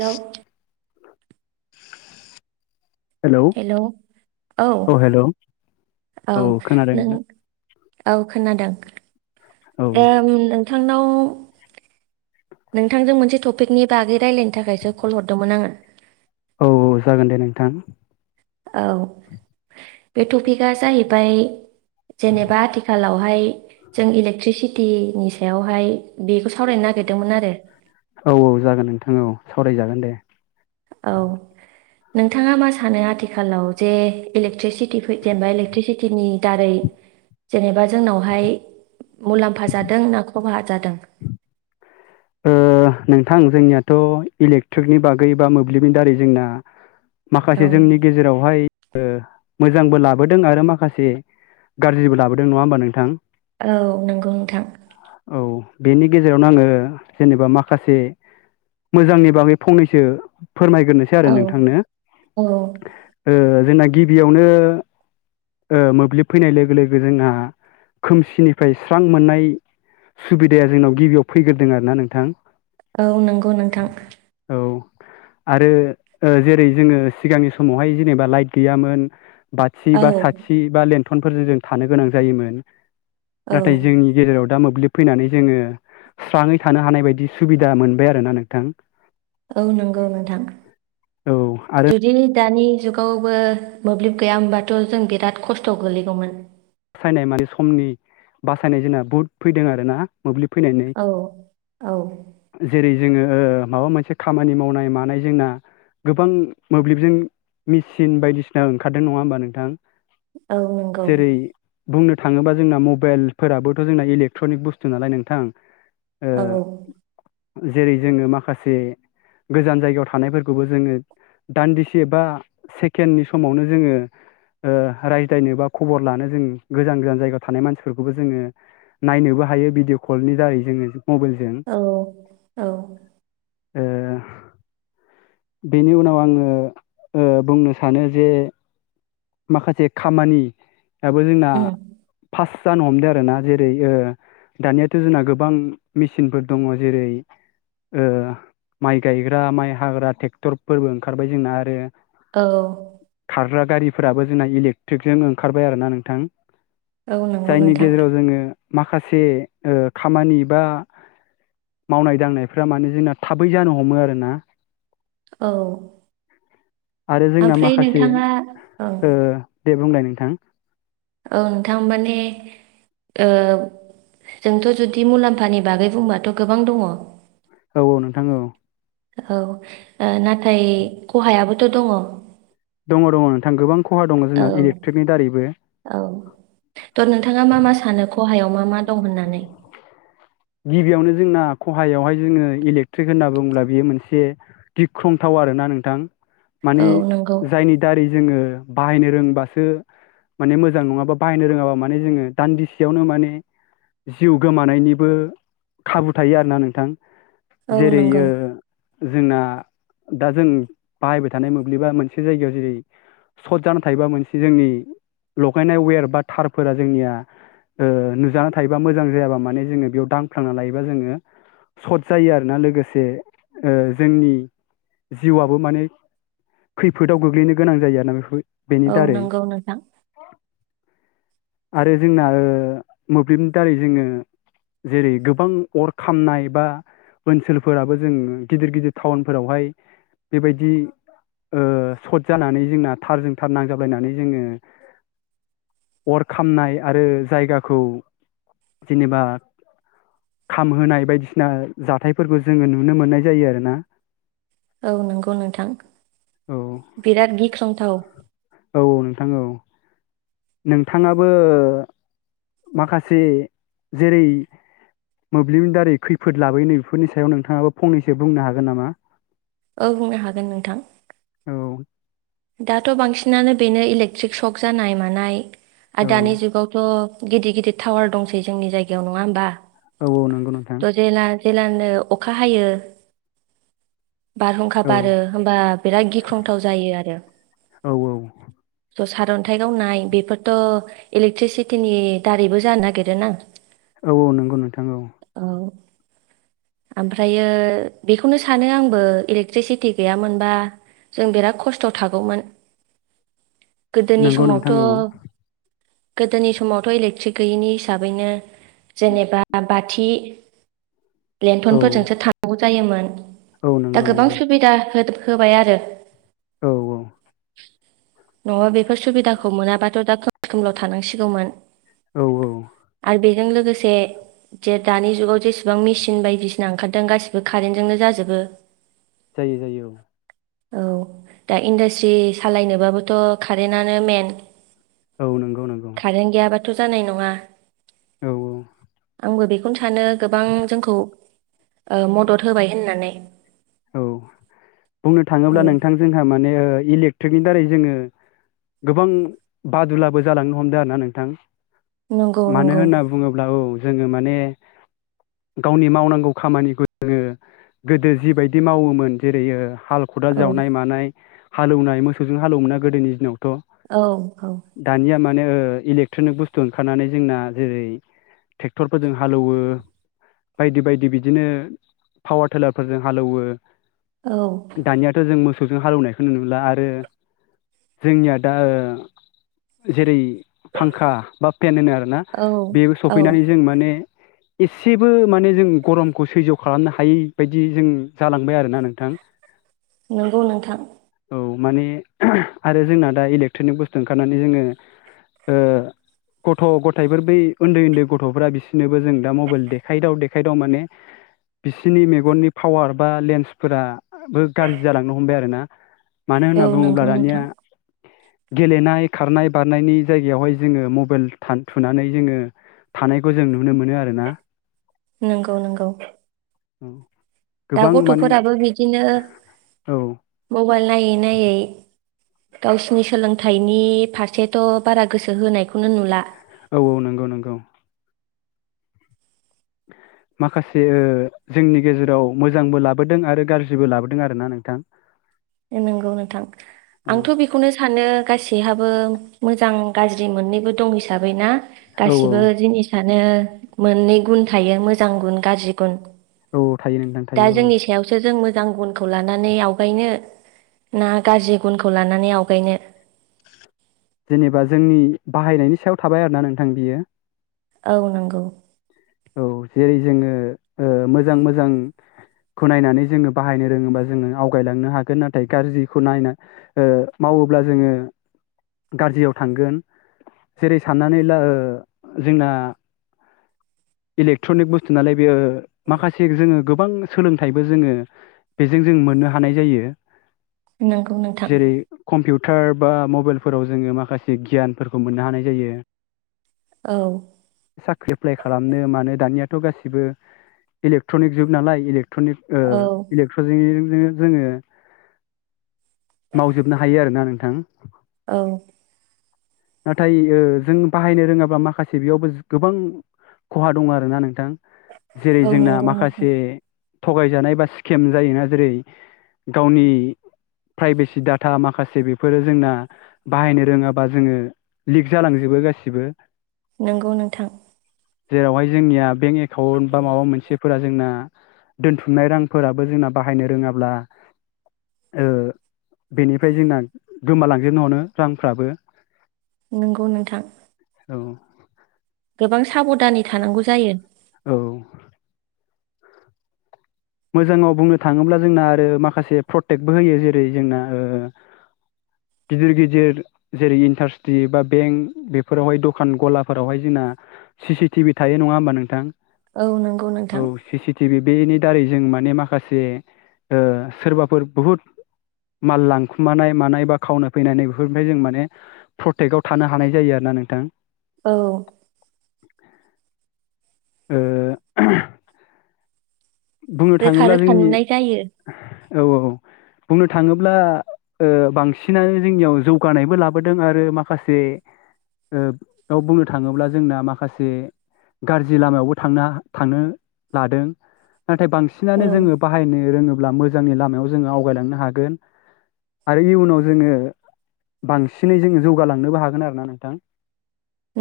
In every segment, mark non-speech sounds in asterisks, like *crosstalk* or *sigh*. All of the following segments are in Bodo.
हेल' हेलौ हेल' औ। औ हेलौ औ औ खोनादों नों नोंथां औ खोनादों औ *unintelligible* नोंथांनाव। नोंथांजों मोनसे टपिकनि बागै रायलायनो थाखायसो कल हरदोंमोन आङो औ औ जागोन दे नोंथां। औ बे टपिकआ जाहैबाय जेनेबा आथिखालाव बेावहाय जों इलेकट्रिसिटिनि सायावहाय बेखौ सावरायनो नागिरदोंमोन आरो औ औ जागोन नोंथां औ सावरायजागोन दे औ नोंथाङा मा सानो आथिखालाव जे इलेक्ट्रिसिटि जेनेबा इलेक्ट्रिसिटिनि दारै जेनेबा जोंनावहाय मुलाम्फा जादों ना खहा जादों ओ नोंथां जोंनियाथ' इलेक्ट्रिकनि बागै बा मोब्लिबनि दारै जोंना औ माखासे जोंनि गेजेरावहाय मोजांबो लाबोदों आरो माखासे गाज्रिबो लाबोदों नङा होमबा नोंथां औ नंगौ नोंथां औ बेनि गेजेरावनो आङो जेनेबा माखासे माखासे मोजांनि बागै फंनैसो फोरमायग्रोनोसै आरो औ नोंथांनो औ जोंना गिबियावनो मोब्लिब फैनाय लोगो लोगो जोंहा खोमसिनिफ्राय स्रां मोननाय सुबिदाया जोंनाव गिबियाव फैग्रोदों आरोना नोंथां औ नंगौ नोंथां औ आरो जेरै जोङो सिगांनि समावहाय जेनेबा लाइट गैयामोन बाथिसि औ बा साथि बा लेन्थनफोरजों जों थानो गोनां जायोमोन औ नाथाय जोंनि गेजेराव दा मोब्लिब फैनानै जोङो स्राङै थानो हानाय बायदि सुबिदा मोनबाय आरोना नोंथां औ नंगौ नोंथां औ आरो जुदि दानि जुगावबो मोब्लिब गैया होनोमबाथ' जों बिराद खस्थ' गोलैगौमोन बासायनाय माने समनि बासायनाय जोंना बुहुद फैदों आरो ना मोब्लिब फैनानै औ औ जेरै जोङो माबा मोनसे खामानि मावनाय मानाय जोंना गोबां मोब्लिबजों मेसिन बायदिसिना ओंखारदों नङा होमबा नोंथां। औ नंगौ। जेरै बुंनो थाङोबा जोंना मबाइलफोराबोथ' जोंना इलेक्ट्रनिक बुस्थु नालाय नोंथां ओ औ जेरै जोङो माखासे गोजान जायगायाव थानायफोरखौबो जोङो दान्दिसे बा सेकेन्डनि समावनो जोङो रायज्लायनो बा खबर लानो जों गोजान गोजान जायगायाव थानाय मानसिफोरखौबो जोङो नायनोबो हायो भिडिअ कलनि दारै जोङो मबाइलजों औ औ ओ बेनि उनाव आङो बुंनो सानो जे माखासे खामानियाबो जोंना उम फाच जानो हमदों आरो ना जेरै दानियाथ' जोंना गोबां मेचिनफोर दङ जेरै माइ गायग्रा माइ हाग्रा ट्रेक्टरफोरबो ओंखारबाय जोंना आरो औ खारग्रा गारिफोराबो जोंना इलेक्ट्रिकजों ओंखारबाय आरो ना नोंथां औ नंगौ जायनि नोंथां गेजेराव जोङो माखासे खामानि बा मावनाय दांनायफ्रा माने जोंना थाबै जानो हमो आरोना औ आरो जोंना ओमफ्राय माखासे नोंथाङा औ दे बुंलाय नोंथां औ नोंथां माने जोंथ' जुदि मुलाम्फानि बागै बुंबाथ' गोबां दङ औ औ नोंथां औ औ नाथाय खहायाबोथ' दङ दङ दङ नोंथां गोबां खहा दङ जोंना इलेक्ट्रिकनि दारैबो औ थ' नोंथाङा मा मा सानो खहायाव मा मा दं होननानै गिबियावनो जोंना खहायावहाय जोङो इलेक्ट्रिक होनना बुङोब्ला बियो मोनसे गिख्रंथाव आरोना नोंथां औ माने नंगौ जायनि दारै जोङो बाहायनो रोंबासो माने मोजां नङाबा बाहायनो रोङाबा माने जोङो दान्दिसेयावनो माने जिउ गोमानायनिबो खाबु थायो आरोना नोंथां औ जेरै नंगौ ओ जोंना दा जों बाहायबाय थानाय मोब्लिबा मोनसे जायगायाव जेरै सर्ट जाना थायोबा मोनसे जोंनि लगायनाय वेर बा थारफोरा जोंनिया ओ नुजाना थायोबा मोजां जायाबा माने जोङो बेयाव दां फ्लांना लायोबा जोङो सर्ट जायो आरोना लोगोसे जोंनि जिउआआबो माने खैफोदाव गोग्लैनो गोनां जायो आरोना बेफोर बेनि औ दारै नंगौ नोंथां। आरो जोंना ओ मोब्लिबनि दारै जोङो जेरै गोबां अर खामनाय बा ओनसोलफोराबो जों गिदिर गिदिर टाउनफोरावहाय बेबायदि ओ सर्ट जानानै जोंना थारजों थार नांजाबलायनानै जोङो अर खामनाय आरो जायगाखौ जेनेबा खामहोनाय बायदिसिना जाथायफोरखौ जोङो नुनो मोननाय जायो आरोना। औ नंगौ नोंथां औ बिराद गिख्रंथाव। औ नोंथां औ नोंथाङाबो माखासे जेरै मोब्लिबनि दारै खैफोद लाबोयो नै बेफोरनि सायाव नोंथाङाबो फंनैसो बुंनो हागोन नामा? औ बुंनो हागोन नोंथां औ दाथ' बांसिनानो बेनो इलेकट्रिक सक जानाय मानाय औ आरो दानि जुगावथ' गिदिर गिदिर टावार दंसै जोंनि जायगायाव नङा होनोमबा? औ औ नंगौ नोंथां। जेलानो अखा हायो बारहुंखा औ बारो होमबा बिराद गिख्रंथाव जायो आरो। औ औ ज' सारन्थाइ गावनाय बेफोरथ' इलेक्ट्रिसिटिनि दारैबो जानो नागिरो ना। औ औ नंगौ नोंथां औ। औ ओमफ्रायो बेखौनो सानो आंबो इलेक्ट्रिसिटि गैयामोनबा जों बिराद खस्थ' थागौमोन गोदोनि नंगौ समावथ' नोंथां औ गोदोनि समावथ' इलेक्ट्रिक गैयैनि हिसाबैनो जेनेबा बाथि *inaudible* औ लेन्थनफोरजोंसो थांनांगौ जायोमोन औ दा नंगौ गोबां नंगौ सुबिदा होबाय आरो। औ औ नङाबा बेफोर सुबिदाखौ मोनाबाथ' दा खोमसि खोमलाव थानांसिगौमोन। औ औ। आरो बेजों लोगोसे जे दानि जुगाव जेसेबां मिसिन सिन बायदिसिना ओंखारदों गासिबो कारेन्टजोंनो जाजोबो। जायो जायो औ। औ दा इन्डास्ट्रि सालायनोबाबोथ' कारेन्तनो मेन औ नंगौ नंगौ। थ' जानाय नङा औ औ। आंबो बेखौनो सानो गोबां जोंखौ मदद होबाय होननानै। औ बुंनो औ थाङोब्ला नोंथां जोंहा माने ओ इलेक्ट्रिकनि दारै जोङो गोबां बादुलाबो जालांनो हमदों आर ना नोंथां। नंगौ मानो नंगौ होनना बुङोब्ला औ जोङो माने गावनि मावनांगौ खामानिखौ जोङो गोदो जिबायदि बिदि मावोमोन जेरै हाल खदाल औ जावनाय मानाय हालेवनाय मोसौजों हालेवोमोन ना गोदोनि दिनाव औ औ दानिया मा नो इलेट्रनिक बुस्थु ओंखारनानै जोंना जेरै ट्रेक्टरफोरजों हालौवो बायदि बायदि बिदिनो पावार टेलारफोरजों हालौवो औ दानियाथ' जों मो सौजों हालेवनायखौ नुनो मोनला आरो जोंनिया दा ओ जेरै फांखा बा पेन होनो आरोना औ बे औ सफैनानै जों माने एसेबो माने जों गरमखौ सैज' खालामनो हायै बायदि जों जालांबाय आरोना नोंथां। नंगौ नोंथां माने आरो जोंना दा इलेकट्रनिक बुस्थु ओंखारनानै जोङो ओ गथ' गथाइफोर बै उन्दै उन्दै गथ'फोरा बिसोरनोबो जों दा मबाइल देखायदाव देखायदाव माने बिसिनि मेगननि पावार बा लेन्सफोराबो गाज्रि जालांनो हमबाय आरो ना मानो औ होनना बुङोब्ला नंगौ दानिया नोंथां गेलेनाय खारनाय बारनायनि जायगायावहाय जोङो मबाइल थुनानै जोङो थानायखौ जों नुनो मोनो आरो ना नंगौ नंगौ औ दा गोबां माने गथ'फोराबो बिदिनो औ मबाइल नायै नायै गावसिनि सोलोंथाइनि फारसेथ' बारा गोसो होनायखौनो नुला। औ औ नंगौ नंगौ *inaudible* माखासे जोंनि गेजेराव मोजांबो लाबोदों आरो गाज्रिबो लाबोदों आरोना नोंथां। नंगौ नोंथां औ आंथ' बेखौनो सानो गासैहाबो मोजां गाज्रि मोननैबो दं हिसाबै ना औ औ गासिबो जिनिसा नो मोननै गुन थायो मोजां गुन गाज्रि गुन औ थायो नोंथां दा थायो औ जोंनि सायावसो जों मोजां गुनखौ लानानै आवगायनो ना गाज्रि गुनखौ लानानै आवगायनो जेनेबा जोंनि बाहायनायनि सायाव थाबाय आरोना नोंथां बियो औ नंगौ औ जेरै जोङो ओ मोजां मोजां खौ नायनानै जोङो बाहायनो रोङोबा जोङो आवगायलांनो हागोन नाथाय गाज्रिखौ नायना ओ माव वोब्ला जोङो गाज्रियाव थांगोन जेरै साननानै ला जोंना इलेक्ट्रनिक बुस्थु नालाय बेयो माखासे जोङो गोबां सोलोंथाइबो जोङो बेजों जों मोननो हानाय जायो। नंगौ नोंथां जेरै कम्पिउ टार बा मबाइलफोराव जोङो माखासे गियानफोरखौ मोननो हानाय जायो। औ साख्रि एप्लाइ खालामनो मानो दानियाथ' गासिबो इलेक्ट्रनिक जुग नालाय इलेक ट्रनिक ओ औ *unintelligible* जोङो मावजोबनो हायो आरोना नोंथां। औ नाथाय जों बाहायनो रोङाब्ला माखासे बेयावबो गोबां खहा दङ आरोना नोंथां जेरै औ जोंना नंगौ नोंथां माखासे थगायजानाय बा स्केम जायोना जेरै गावनि प्राइभेसि डाटा माखासे बेफोरो जोंना बाहायनो रोङाबा जोङो लिक जालांजो बो गासिबो। नंगौ नोंथां। जेरावहाय जोंनिया बेंक एकाउन्ट बा माबा मोनसेफोरा जोंना दोनथुमनाय रांफोराबो जोंना बाहायनो रोङाब्ला ओ बेनिफ्राय जोंना गोमालांजोबनो हमो रांफ्राबो। नंगौ नोंथां। औ गोबां साबदानै थानांगौ जायो औ मोजाङाव बुंनो थाङोब्ला जोंना आरो माखासे प्रटेक्टबो होयो जेरै जोंना ओ गिदिर गिदिर जेरै इन्टास्ट्रि बा बेंक बेफोरावहाय दखान गलाफोरावहाय जोंना सिसि टि भि थायो नङा होमबा नोंथां औ नंगौ नोंथां थारै जों माने माखासे ओ सोरबाफोर बुहुद माल लांखुमानाय मानाय बा खावनो फैनानै बेफोरनिफ्राय जों माने प्रटेक्टआव थानो हानाय जायो आरोना नोंथां औ ओ ओहम बुंनो रोखा थाङोब्ला रोखा जोंनि नुनाय जायो औ औ बुंनो थाङोब्ला ओ बांसिनानो जोंनियाव जौगानायबो लाबोदों आरो माखासे ओ आव बुंनो थाङोब्ला जोंना माखासे गारजि लामायावबो थांना थांनो लादों नाथाय औ बांसिनानो जोङो बाहायनो रोङोब्ला मोजांनि लामायाव जोङो आवगायलांनो हागोन आरो इयुनाव जोङो बांसिनै जोङो जौगालांनोबो हागोन आरोना नोंथां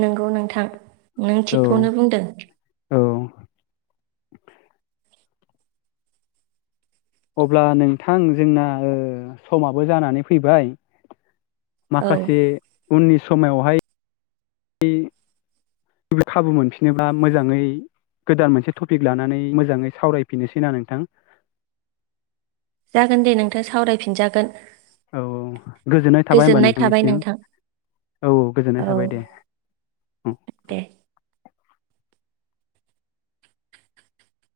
नोंगौ नोंथां नों औ थिगखौनो बुंदों औ अब्ला नोंथां जोंना ओ समाबो जानानै फैबाय औ माखासे उननि समायावहाय *unintelligible* खाबु मोनफिनोबा मोजाङै गोदान मोनसे टपिक लानानै मोजाङै सावरायफिनोसैना नोंथां जागोन दे नोंथां सावरायफिनजागोन औ औ गोजोननाय थाबाय होमबा थाबाय नोंथांनिसिम नोंथां औ औ गोजोननाय थाबाय दे दे